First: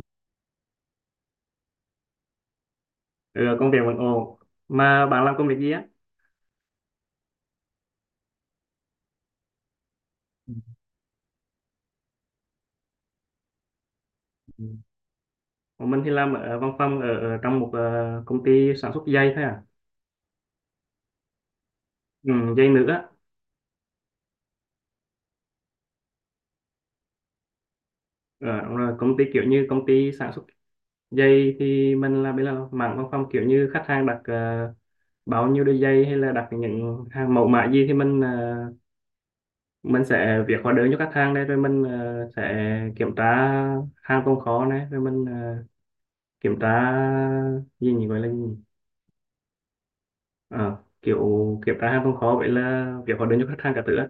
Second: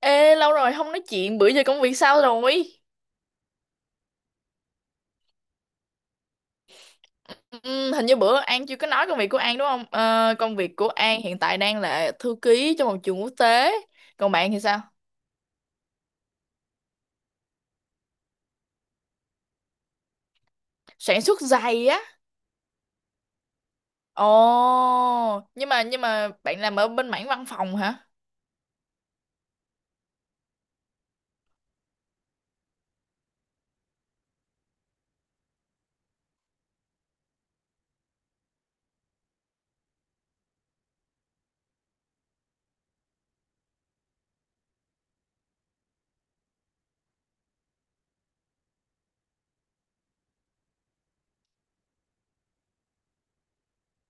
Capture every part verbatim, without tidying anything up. Ê, lâu rồi không nói chuyện, bữa giờ công việc sao rồi? Ừ, công việc vẫn ổn. Mà bạn làm công việc gì á? Ừ, hình như bữa An chưa có nói công việc của An đúng không? Ờ, Công việc của An hiện tại đang là thư ký cho một trường quốc tế. Còn bạn thì Ừ. sao? Còn mình thì làm ở văn phòng ở, ở trong một ờ, công ty sản xuất dây thôi à. Sản xuất giày á. Ừ, dây nữ á. Ồ, nhưng mà nhưng mà bạn làm ở bên mảng văn phòng hả? Ờ, đúng rồi, công ty kiểu như công ty sản xuất dây thì mình làm bên là mảng văn phòng, kiểu như khách hàng đặt ờ, bao nhiêu đôi dây hay là đặt những hàng mẫu mã gì thì mình ờ, mình sẽ việc hóa đơn cho khách hàng đây, rồi mình ờ, sẽ kiểm tra hàng tồn kho này, rồi mình ờ, kiểm tra gì nhỉ, gọi là gì nhỉ? À kiểu, kiểu ra hàng không khó, vậy là việc hóa đơn cho khách hàng cả thứ á.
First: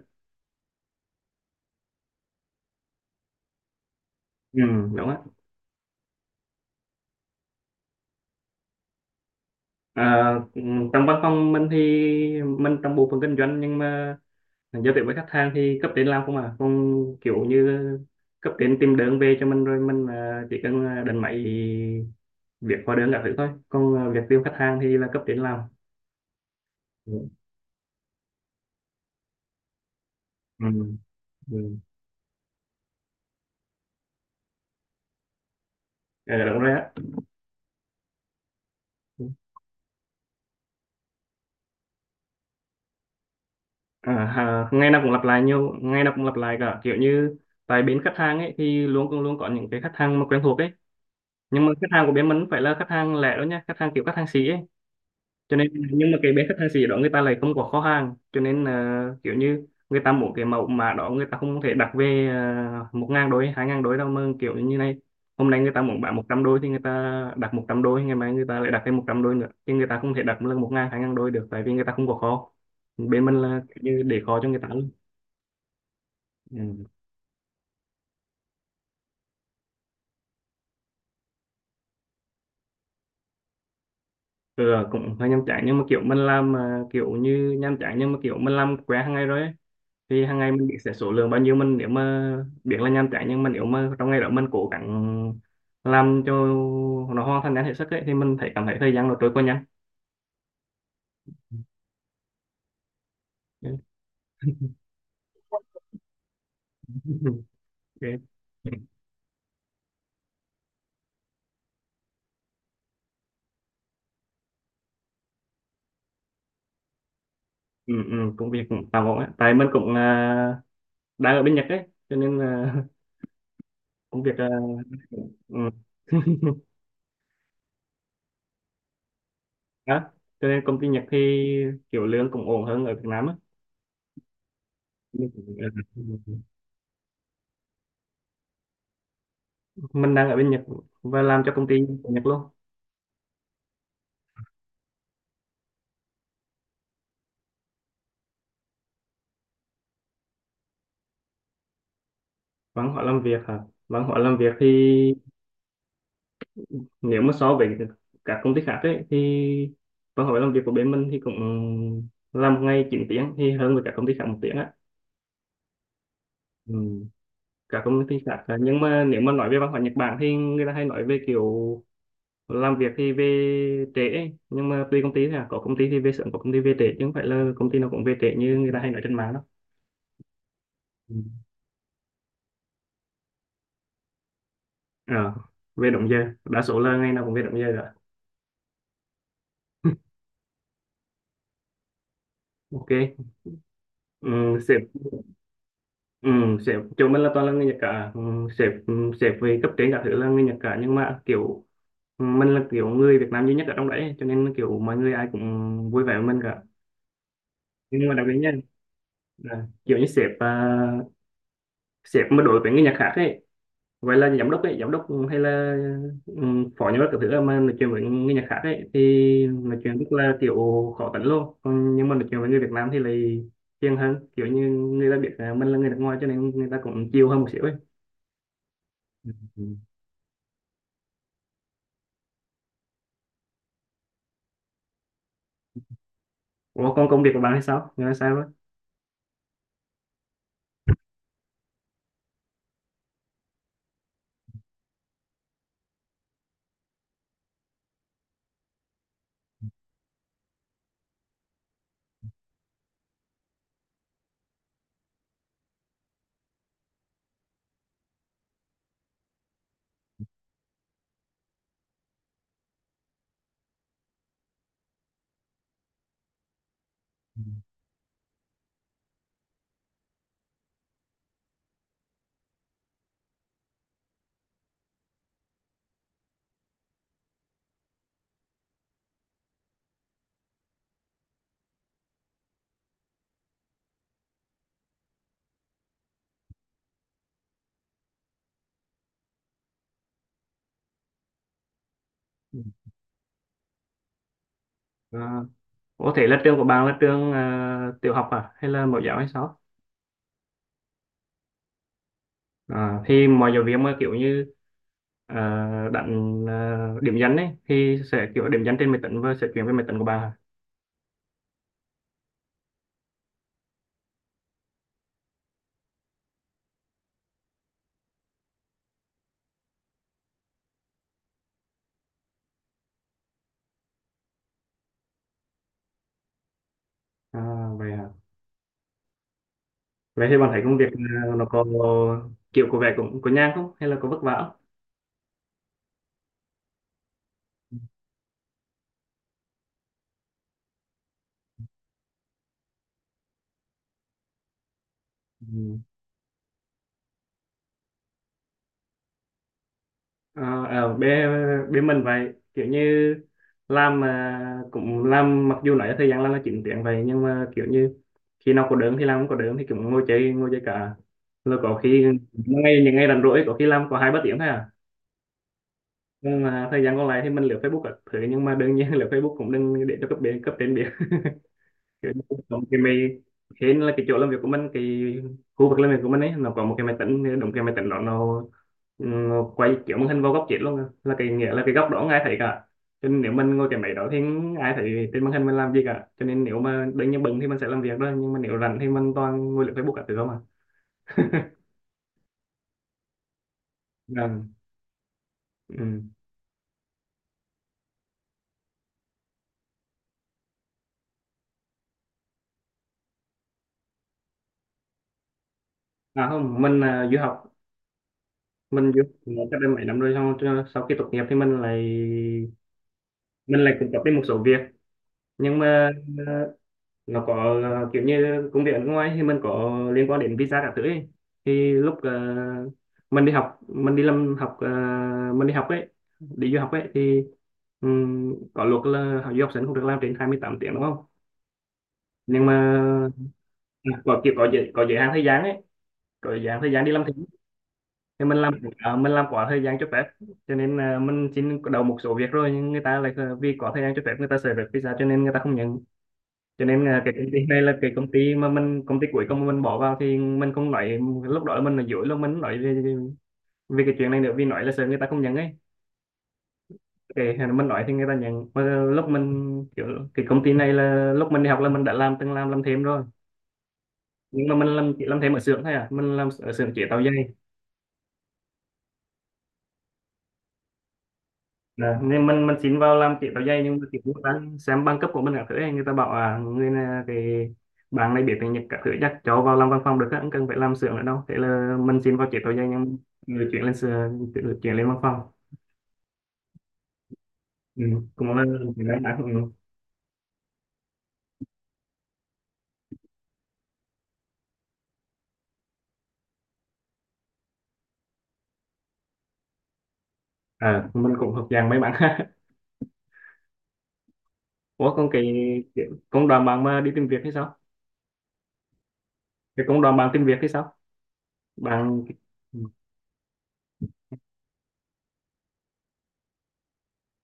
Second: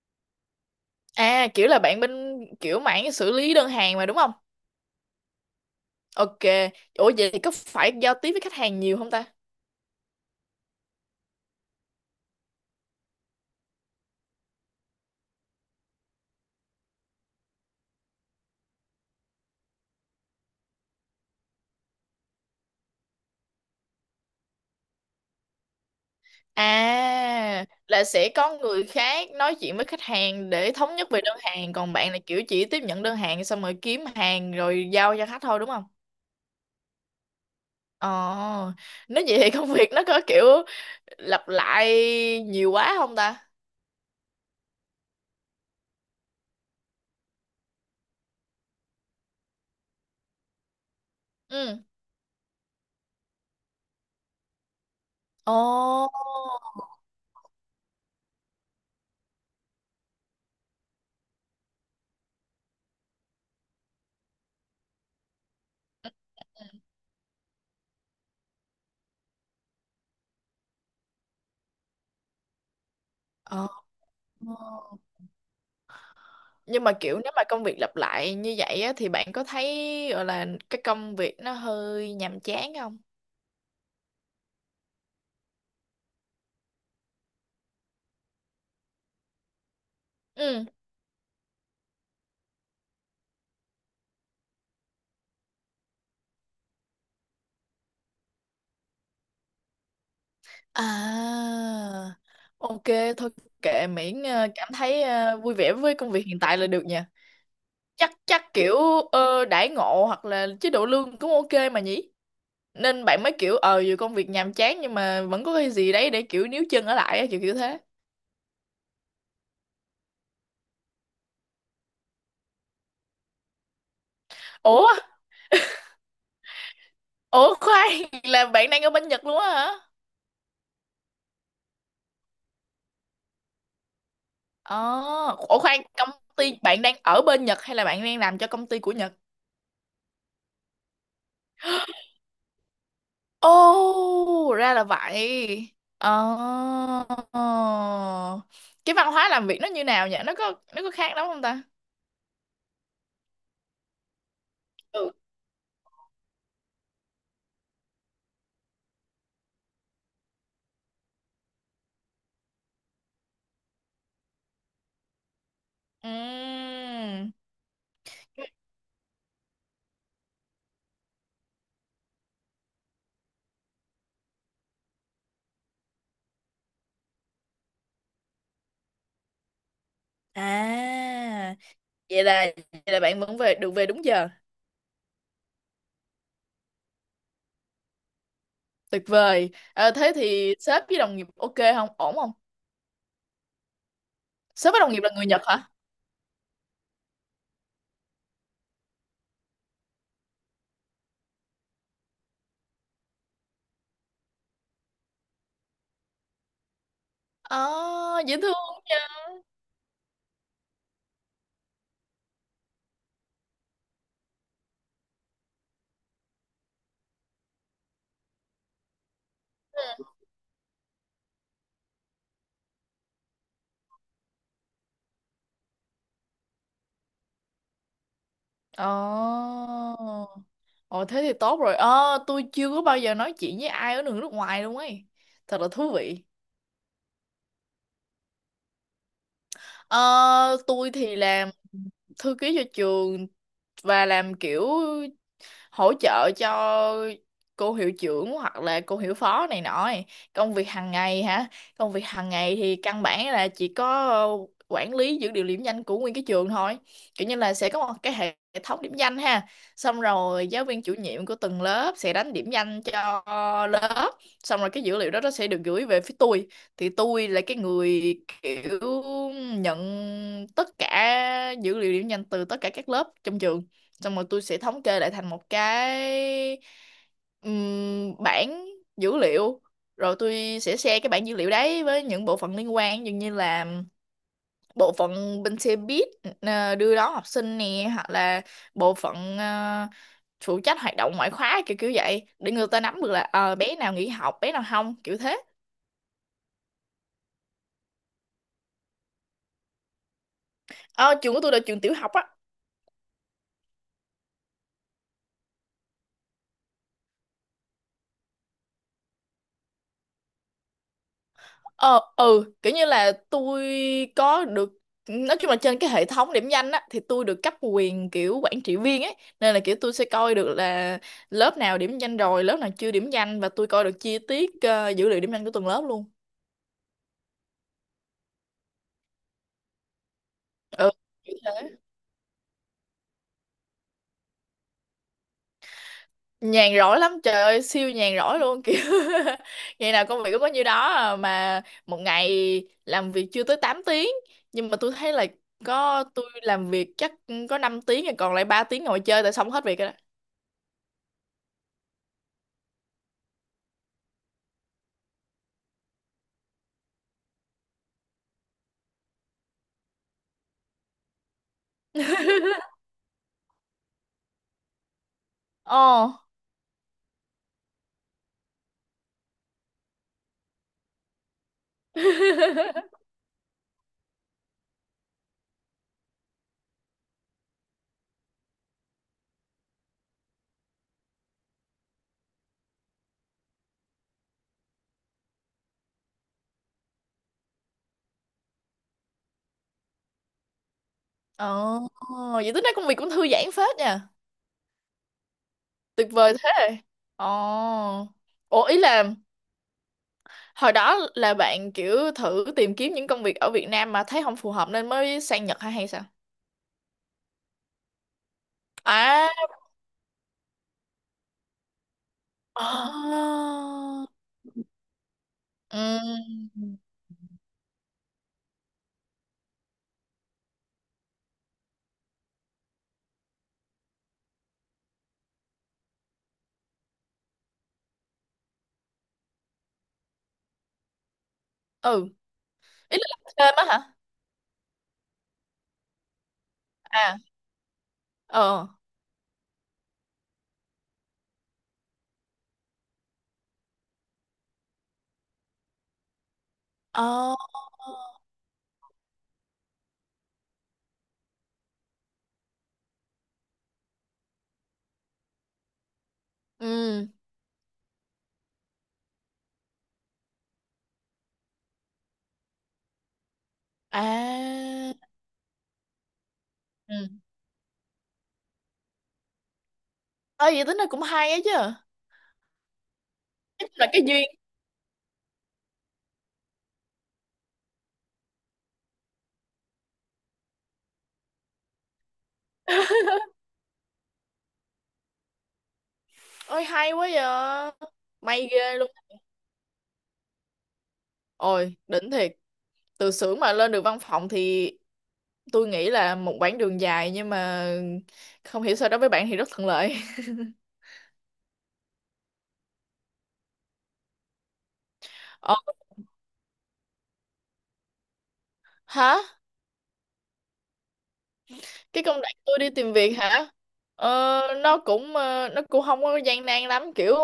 À, kiểu là bạn bên kiểu mảng xử lý đơn hàng mà đúng không? Ừ, đúng á. Ok. Ủa vậy thì có phải giao tiếp với khách hàng nhiều không ta? À, ừ, trong văn phòng mình thì mình trong bộ phận kinh doanh, nhưng mà giao tiếp với khách hàng thì cấp trên làm không à, không, kiểu như cấp trên tìm đơn về cho mình rồi mình à, chỉ cần à, đánh máy việc hóa đơn cả thứ thôi, còn à, việc tiêu khách hàng thì là cấp trên làm. Ừ, À, là sẽ có người khác nói chuyện với khách hàng ừ, để thống nhất về đơn hàng, ừ. còn bạn là kiểu chỉ tiếp nhận đơn hàng xong rồi kiếm hàng rồi giao cho khách thôi đúng không? Ờ, đúng rồi á. Ờ, nếu vậy thì công việc nó có kiểu lặp lại nhiều quá không ta? À, à, ngày nào cũng lặp lại nhiều, ngày nào cũng lặp lại cả, kiểu như tại bên khách hàng ấy thì luôn cũng luôn có những cái khách hàng mà quen thuộc ấy. Nhưng mà Ừ. khách hàng của bên mình không phải là khách hàng lẻ đâu nha, khách hàng kiểu khách hàng xỉ ấy, cho Ồ. nên nhưng mà cái bên khách hàng xỉ đó người ta lại không có kho hàng, cho nên là kiểu như người ta muốn cái mẫu mã đó người ta không thể đặt về uh, một ngàn đôi hai ngàn đôi đâu, mà kiểu như này, hôm nay người ta muốn bán một trăm đôi thì người ta đặt một trăm đôi, ngày mai người ta lại đặt thêm một trăm đôi nữa, thì người ta không thể đặt lần một ngàn hai ngàn đôi được, tại vì người ta không có kho. Bên mình là Ờ. kiểu như để kho cho người ta luôn. Nhưng Ừ. mà kiểu nếu mà công việc lặp lại như vậy á, thì bạn có thấy gọi là cái công việc nó hơi nhàm chán không? Ừ, cũng hơi nhàm chán, nhưng mà kiểu mình làm ờ, kiểu như nhàm chán nhưng mà kiểu mình làm quen hàng ngày rồi ấy. Thì hàng ngày Ừ. mình biết sẽ số lượng bao nhiêu, mình nếu mà biết là nhàm chán, nhưng mà nếu mà trong ngày đó mình cố gắng làm cho nó hoàn thành nhanh hết sức ấy, thì mình thấy cảm thấy thời gian nó trôi qua nhanh. À, ok, thôi Ừ. kệ miễn ờ, cảm thấy ờ, vui vẻ với công việc hiện tại là được nha. Chắc Ok. chắc kiểu ờ, đãi ngộ hoặc là chế độ lương cũng ok mà nhỉ? Nên bạn mới kiểu ờ dù công việc nhàm chán nhưng mà vẫn có cái gì đấy để kiểu níu chân ở lại á, kiểu kiểu thế. Ừ, ừ, công việc cũng tạm ổn ấy. Tại mình cũng à, đang ở bên Nhật ấy cho nên à, công việc à, Ủa, ừ. ủa khoan, là bạn đang ở bên Nhật luôn á hả? Đó, cho nên công ty Nhật thì kiểu lương cũng ổn hơn ở Việt Nam á. Ờ, Mình ủa khoan, công cũng- ty bạn đang ở bên Nhật hay là bạn đang làm cho công ty của Nhật? mình đang ở bên Nhật và làm cho công ty của Nhật luôn. Ồ, ra là vậy. Ờ. Cái văn hóa làm việc nó như nào nhỉ? Nó có nó có khác lắm không ta? Văn hóa làm việc hả? Văn hóa làm việc thì Ừ. nếu mà so với các công ty khác ấy, thì văn hóa làm việc của bên mình thì cũng làm một ngày chín tiếng, thì hơn với các công ty khác một tiếng á. Ừ. Ừm. Các công ty khác à, nhưng mà nếu mà nói về văn hóa Nhật Bản thì người ta hay nói về kiểu làm việc thì về trễ ấy. Nhưng mà tùy công ty thôi à, có công ty thì về sớm, có công ty về trễ, chứ không phải là công ty nào cũng về trễ như người ta hay nói trên mạng đâu. À, Ừ. vậy là vậy là bạn vẫn về được về đúng giờ. Ờ, về đúng giờ, đa số là ngày nào cũng về đúng giờ rồi. Tuyệt vời. Ờ, thế thì sếp với đồng nghiệp ok không? Ổn không? Ok. Ừ. Sếp với đồng nghiệp là người Nhật hả? Ừ, sếp chỗ mình là toàn là người Nhật cả, ừ, sếp ừ, sếp về cấp trên cả thứ là người Nhật cả, nhưng mà kiểu ừ, mình là kiểu người Việt Nam duy nhất ở trong đấy, cho nên kiểu mọi người ai cũng vui vẻ với mình cả. Ờ, Nhưng mà đặc biệt dễ nha, thương nha. là kiểu như sếp à, sếp mà đối với người Nhật khác ấy, vậy là giám đốc ấy, giám đốc hay là ừ, phó giám đốc cả thứ là mà nói chuyện với người Nhật khác ấy thì nói chuyện rất là kiểu khó tính luôn, còn nhưng mà nói chuyện với người Việt Nam thì lại hiền hơn, kiểu như người ta biết à, mình là người nước ngoài cho nên người ta cũng chill hơn một xíu ấy. Ờ. Ồ thế thì tốt rồi. Ờ, tôi chưa có bao giờ nói chuyện với ai ở nước nước ngoài luôn ấy. Thật là thú vị. Ủa còn công việc của bạn hay sao? Người là sao đó? Ờ, tôi thì làm thư ký cho trường và làm kiểu hỗ trợ cho cô hiệu trưởng hoặc là cô hiệu phó này nọ ấy. Công việc hàng ngày hả? Công việc hàng ngày thì căn bản là chỉ có ờ, quản lý dữ liệu điểm danh của nguyên cái trường thôi, kiểu như là sẽ có một cái hệ thống điểm danh ha, xong rồi giáo viên chủ nhiệm của từng lớp sẽ đánh điểm danh cho lớp, xong rồi cái dữ liệu đó nó sẽ được gửi về phía tôi. Thì tôi là cái người kiểu nhận tất cả dữ liệu điểm danh từ tất cả các lớp trong trường, xong rồi tôi sẽ thống kê lại thành một cái ừm, bảng dữ liệu, rồi tôi sẽ share cái bảng dữ liệu đấy với những bộ phận liên quan, dường như là bộ phận bên xe buýt ờ, đưa đón học sinh nè, hoặc là bộ phận ờ, phụ trách hoạt động ngoại khóa kiểu kiểu vậy, để Ừ. người ta nắm được là ờ, bé nào nghỉ học bé nào không, kiểu À. thế. Ủa thế là trường của bạn là trường à, tiểu học à? Hay là mẫu giáo hay sao? Ờ, trường của tôi là trường tiểu học á. À, thì mọi giáo viên mà kiểu như à, đánh à, điểm danh ấy thì sẽ kiểu điểm danh trên máy tính và sẽ chuyển về máy tính của bạn à? Ờ, ừ, kiểu như là tôi có được, nói chung là trên cái hệ thống điểm danh á thì tôi được cấp quyền kiểu quản trị viên ấy, nên là kiểu tôi sẽ coi được là lớp nào điểm danh rồi lớp nào chưa điểm danh, và tôi coi được chi tiết ờ, dữ liệu điểm danh của từng lớp luôn. À, vậy à. Vậy thì bạn thấy công việc Ừ, à, kiểu nó có thế. kiểu của vẻ cũng có nhàn không? Hay là có vất vả Nhàn rỗi lắm trời ơi, không? siêu nhàn rỗi luôn kiểu ngày nào công việc cũng có nhiêu đó à, mà một ngày làm việc chưa tới tám tiếng, nhưng mà tôi thấy là Ừ. có tôi làm việc chắc có năm tiếng rồi, còn lại ba tiếng ngồi chơi tại xong hết việc rồi. Ờ, ở bên bên mình vậy kiểu như làm mà cũng làm, mặc dù nói thời gian làm là chín tiếng vậy, nhưng mà kiểu như khi nào có đớm thì làm, không có đớm thì cũng ngồi chơi, ngồi chơi cả, rồi có khi ngay ngày những ngày rảnh rỗi có khi làm có hai ba tiếng thôi à. Ồ, Nhưng mà thời gian còn lại thì mình lướt Facebook các thứ, nhưng mà đương nhiên lướt Facebook cũng đừng để cho cấp bên cấp trên biết. Kiểu như có một cái máy, hên là cái chỗ làm việc của mình cái khu vực làm việc của mình ấy nó có một cái máy tính đồng, cái máy tính đó nó, nó quay kiểu màn hình vào góc chết luôn à. Là cái nghĩa là cái góc đó không ai thấy cả, cho nên nếu mình ngồi cái máy đó thì không ai thấy trên màn hình mình làm gì cả, cho nên nếu mà đương nhiên bận thì mình sẽ làm việc đó, nhưng mà nếu rảnh thì mình toàn ngồi lướt Facebook cả thứ không à. ồ, vậy tính ra công việc cũng thư giãn phết nha. Vâng, ừ. Tuyệt vời thế. Ồ. Ủa ý là hồi đó là bạn kiểu thử tìm kiếm những công việc ở Việt Nam mà thấy không phù hợp nên mới sang Nhật hay hay sao? À không, mình là du học, mình du học À. ở cách đây mấy năm rồi, xong cho- sau khi tốt nghiệp thì mình lại Ồ. mình lại cũng có thêm một số việc, nhưng Ừ. mà ờ, nó có ờ, kiểu như công việc ở nước ngoài thì mình có liên quan đến visa các thứ ấy. Thì lúc ờ, mình đi học, mình đi làm học ờ, mình đi học ấy, đi du học ấy thì ừm, có luật là học du học sinh không được làm trên hai mươi tám tiếng đúng không? Ừ. Nhưng mà Ý là làm thêm á hả? à, có kiểu có giới có giới hạn thời gian ấy, có giới hạn thời gian đi làm, À. thì mình làm Ờ. à, mình làm quá thời gian cho phép, cho nên à, mình xin đầu một số việc rồi nhưng người ta lại à, vì có thời gian cho phép người ta sợ phép visa cho nên người ta không nhận, cho nên à, cái công Ồ. ty này là cái công ty mà mình công ty cuối cùng mình bỏ vào thì mình không nói lúc đó mình là dối, lúc mình nói về, về cái chuyện này nữa vì nói là sợ người ta không nhận ấy, Ừ. cái mình nói thì người ta nhận, mà lúc mình kiểu cái công ty này là lúc mình đi học là mình đã làm từng làm làm thêm rồi, nhưng mà mình À. làm chỉ làm thêm ở xưởng thôi à, mình làm ở xưởng chế Ừ. tạo giày. Ơi vậy tính ra cũng hay á chứ. Đấy, nên mình mình xin vào làm tiếp áo dây, Chắc nhưng mà là kiểu cái như duyên. đang xem bằng cấp của mình các thứ ấy, người ta bảo à người này cái bạn này biết tiếng Nhật các thứ chắc cháu vào làm văn phòng được á, không cần phải làm xưởng nữa đâu, thế là mình xin vào tiếp áo dây nhưng người chuyển lên xưởng được chuyển lên văn phòng. Ôi hay quá vậy. Ừ, cũng là May ghê luôn. mấy bạn ừ. Ôi, đỉnh thiệt. Từ xưởng mà lên được văn phòng thì tôi nghĩ là một quãng đường dài, nhưng mà không hiểu sao đối với bạn thì rất thuận lợi. À, mình cũng hợp dạng mấy bạn. Ủa còn cái, Ờ, cái công đoàn bạn mà đi tìm việc hay sao? hả? Cái công đoàn bạn tìm việc hay sao Cái bạn? công đoạn tôi Ừ. đi tìm việc hả? Ờ, nó cũng ờ, nó cũng không có gian nan lắm, kiểu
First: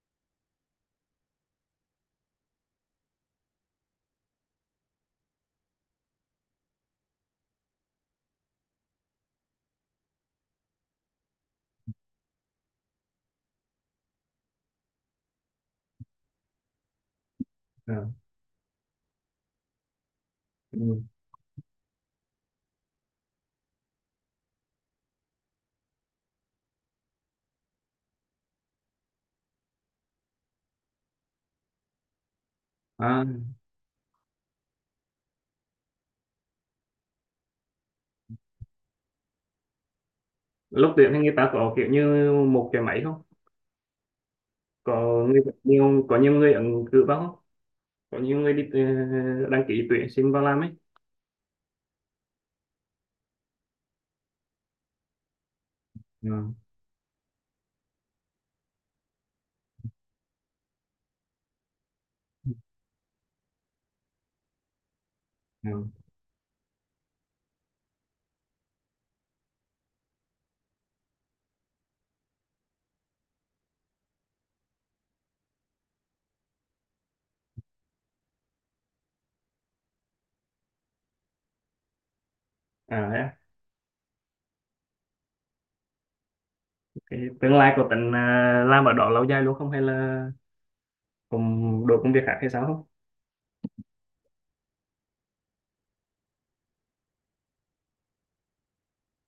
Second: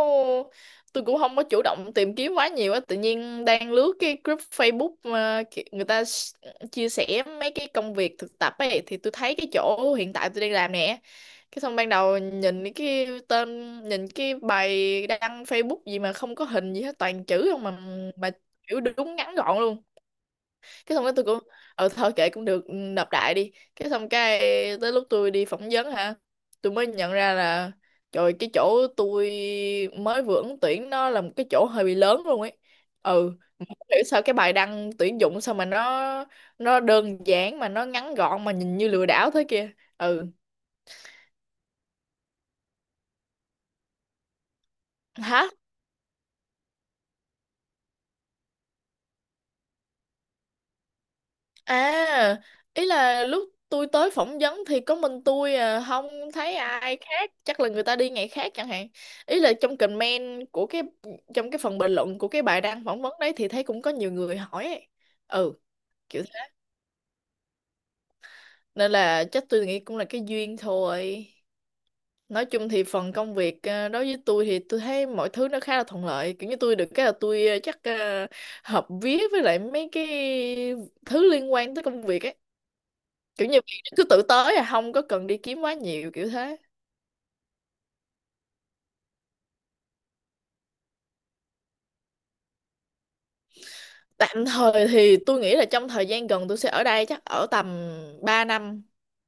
tôi cũng không có chủ động tìm kiếm quá nhiều á, tự nhiên đang lướt cái group Facebook mà ki- người ta s- chia sẻ mấy cái công việc thực tập ấy, thì tôi thấy cái chỗ hiện tại tôi đang làm nè. Cái xong ban đầu nhìn cái tên, nhìn cái bài đăng Facebook gì mà không có hình gì hết, toàn chữ không mà, À, mà kiểu đúng ngắn gọn luôn. Cái ừ. xong cái tôi cũng ờ thôi kệ cũng được, ừ, nộp đại đi. Cái xong cái tới lúc tôi đi phỏng vấn hả, tôi mới nhận ra là trời, cái chỗ tôi mới vừa ứng tuyển nó là một cái chỗ hơi bị lớn luôn ấy. À, Ừ, mà không hiểu sao cái bài đăng tuyển dụng sao mà nó nó đơn giản mà nó ngắn gọn mà nhìn như lừa đảo thế kia. Ừ. lúc tuyển thì người ta có kiểu như một cái máy không, có người Hả? nhiều có nhiều người ứng cử vào không, có nhiều người đi ờ, đăng ký tuyển sinh vào làm ấy. À, ý là lúc tôi tới phỏng vấn thì có mình tôi à, không Ừ. thấy ai khác, chắc là người ta đi ngày khác chẳng hạn. Ý là trong comment của cái, trong cái phần bình luận của cái bài đăng phỏng vấn đấy thì thấy cũng có nhiều người hỏi ấy. Ừ, Ừ. kiểu thế. Nên là chắc tôi nghĩ cũng là cái duyên thôi. Nói chung thì phần công việc à, đối với tôi thì tôi thấy mọi thứ nó khá là thuận lợi. Kiểu như tôi được cái là tôi à, chắc à, hợp vía với lại mấy cái thứ liên quan tới công việc ấy, À thế à. kiểu như bạn cứ tự tới à, không có cần đi kiếm quá nhiều, kiểu thế. Cái tương lai của tính à, làm ở đó lâu dài luôn không hay là cùng đổi công việc khác hay sao không? Tạm thời thì tôi nghĩ là trong thời gian gần tôi sẽ ở đây chắc ở tầm ba năm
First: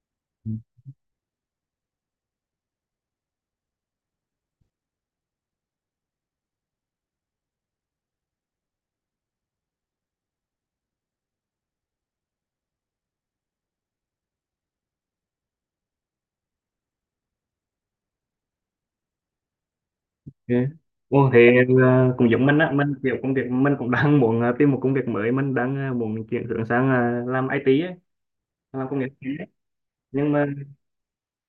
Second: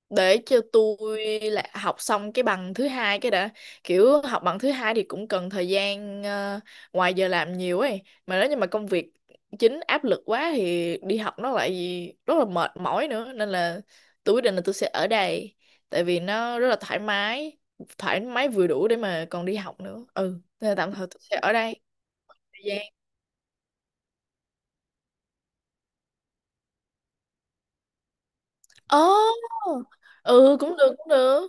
để Ừ. cho tôi là học xong cái bằng thứ hai cái đã. Kiểu học bằng thứ hai thì cũng cần thời gian ờ, ngoài giờ làm nhiều ấy, mà nếu như mà công việc chính áp lực quá thì đi học nó lại rất là mệt mỏi nữa, nên là tôi quyết định là tôi sẽ ở đây, tại vì nó rất là thoải mái, thoải mái vừa đủ để mà còn đi học nữa. Ừ, Ok. nên là tạm thời tôi Ồ, thì sẽ ở đây ờ, cũng giống mình thời á, mình gian. kiểu công việc mình cũng đang muốn ờ, tìm một công việc mới, mình đang ờ, muốn chuyển hướng sang ờ, làm i tê ấy, làm công nghệ thông Ồ, tin ấy. Nhưng mà ừ cũng được cũng được.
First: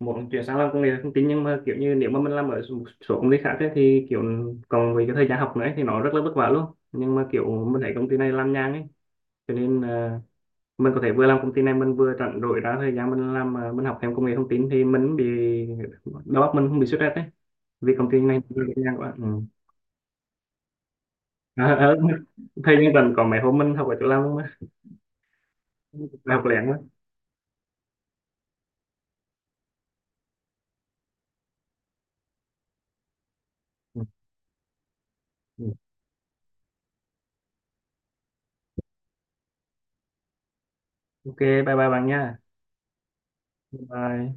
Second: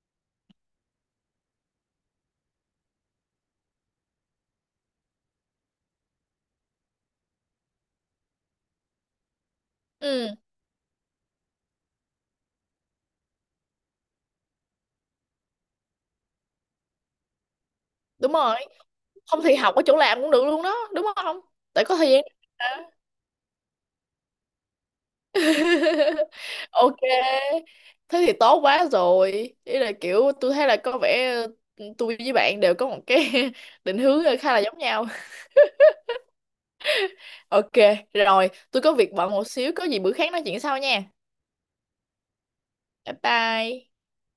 một là chuyển sang làm công nghệ thông tin nhưng mà kiểu như nếu mà mình làm ở một số công ty khác ấy, thì kiểu còn về cái thời gian học nữa ấy, thì nó rất là vất vả luôn, nhưng mà kiểu mình thấy công ty này làm nhàn ấy, cho nên à, Ừ, mình có thể vừa làm công ty này mình vừa rảnh rỗi ra thời gian mình làm à, mình học thêm công nghệ thông tin thì mình bị đầu óc mình không bị stress đấy, vì công ty đúng này rồi. rất là nhàn quá. Ừ. Không thì học ở chỗ làm cũng được luôn đó, đúng không? À, Tại à, có thời gian thời mà. gian rảnh còn mấy hôm mình học ở chỗ làm luôn á, học lén quá. Ok. Thế thì tốt quá rồi. Ý là kiểu tôi thấy là có vẻ ừ, tôi với bạn đều có một cái định Ừ. hướng ờ, khá là giống nhau. Ừ. Ok, rồi, tôi có việc bận một xíu, có gì bữa khác nói chuyện sau nha. Ok, bye bye bạn nha. Bye bye. Bye.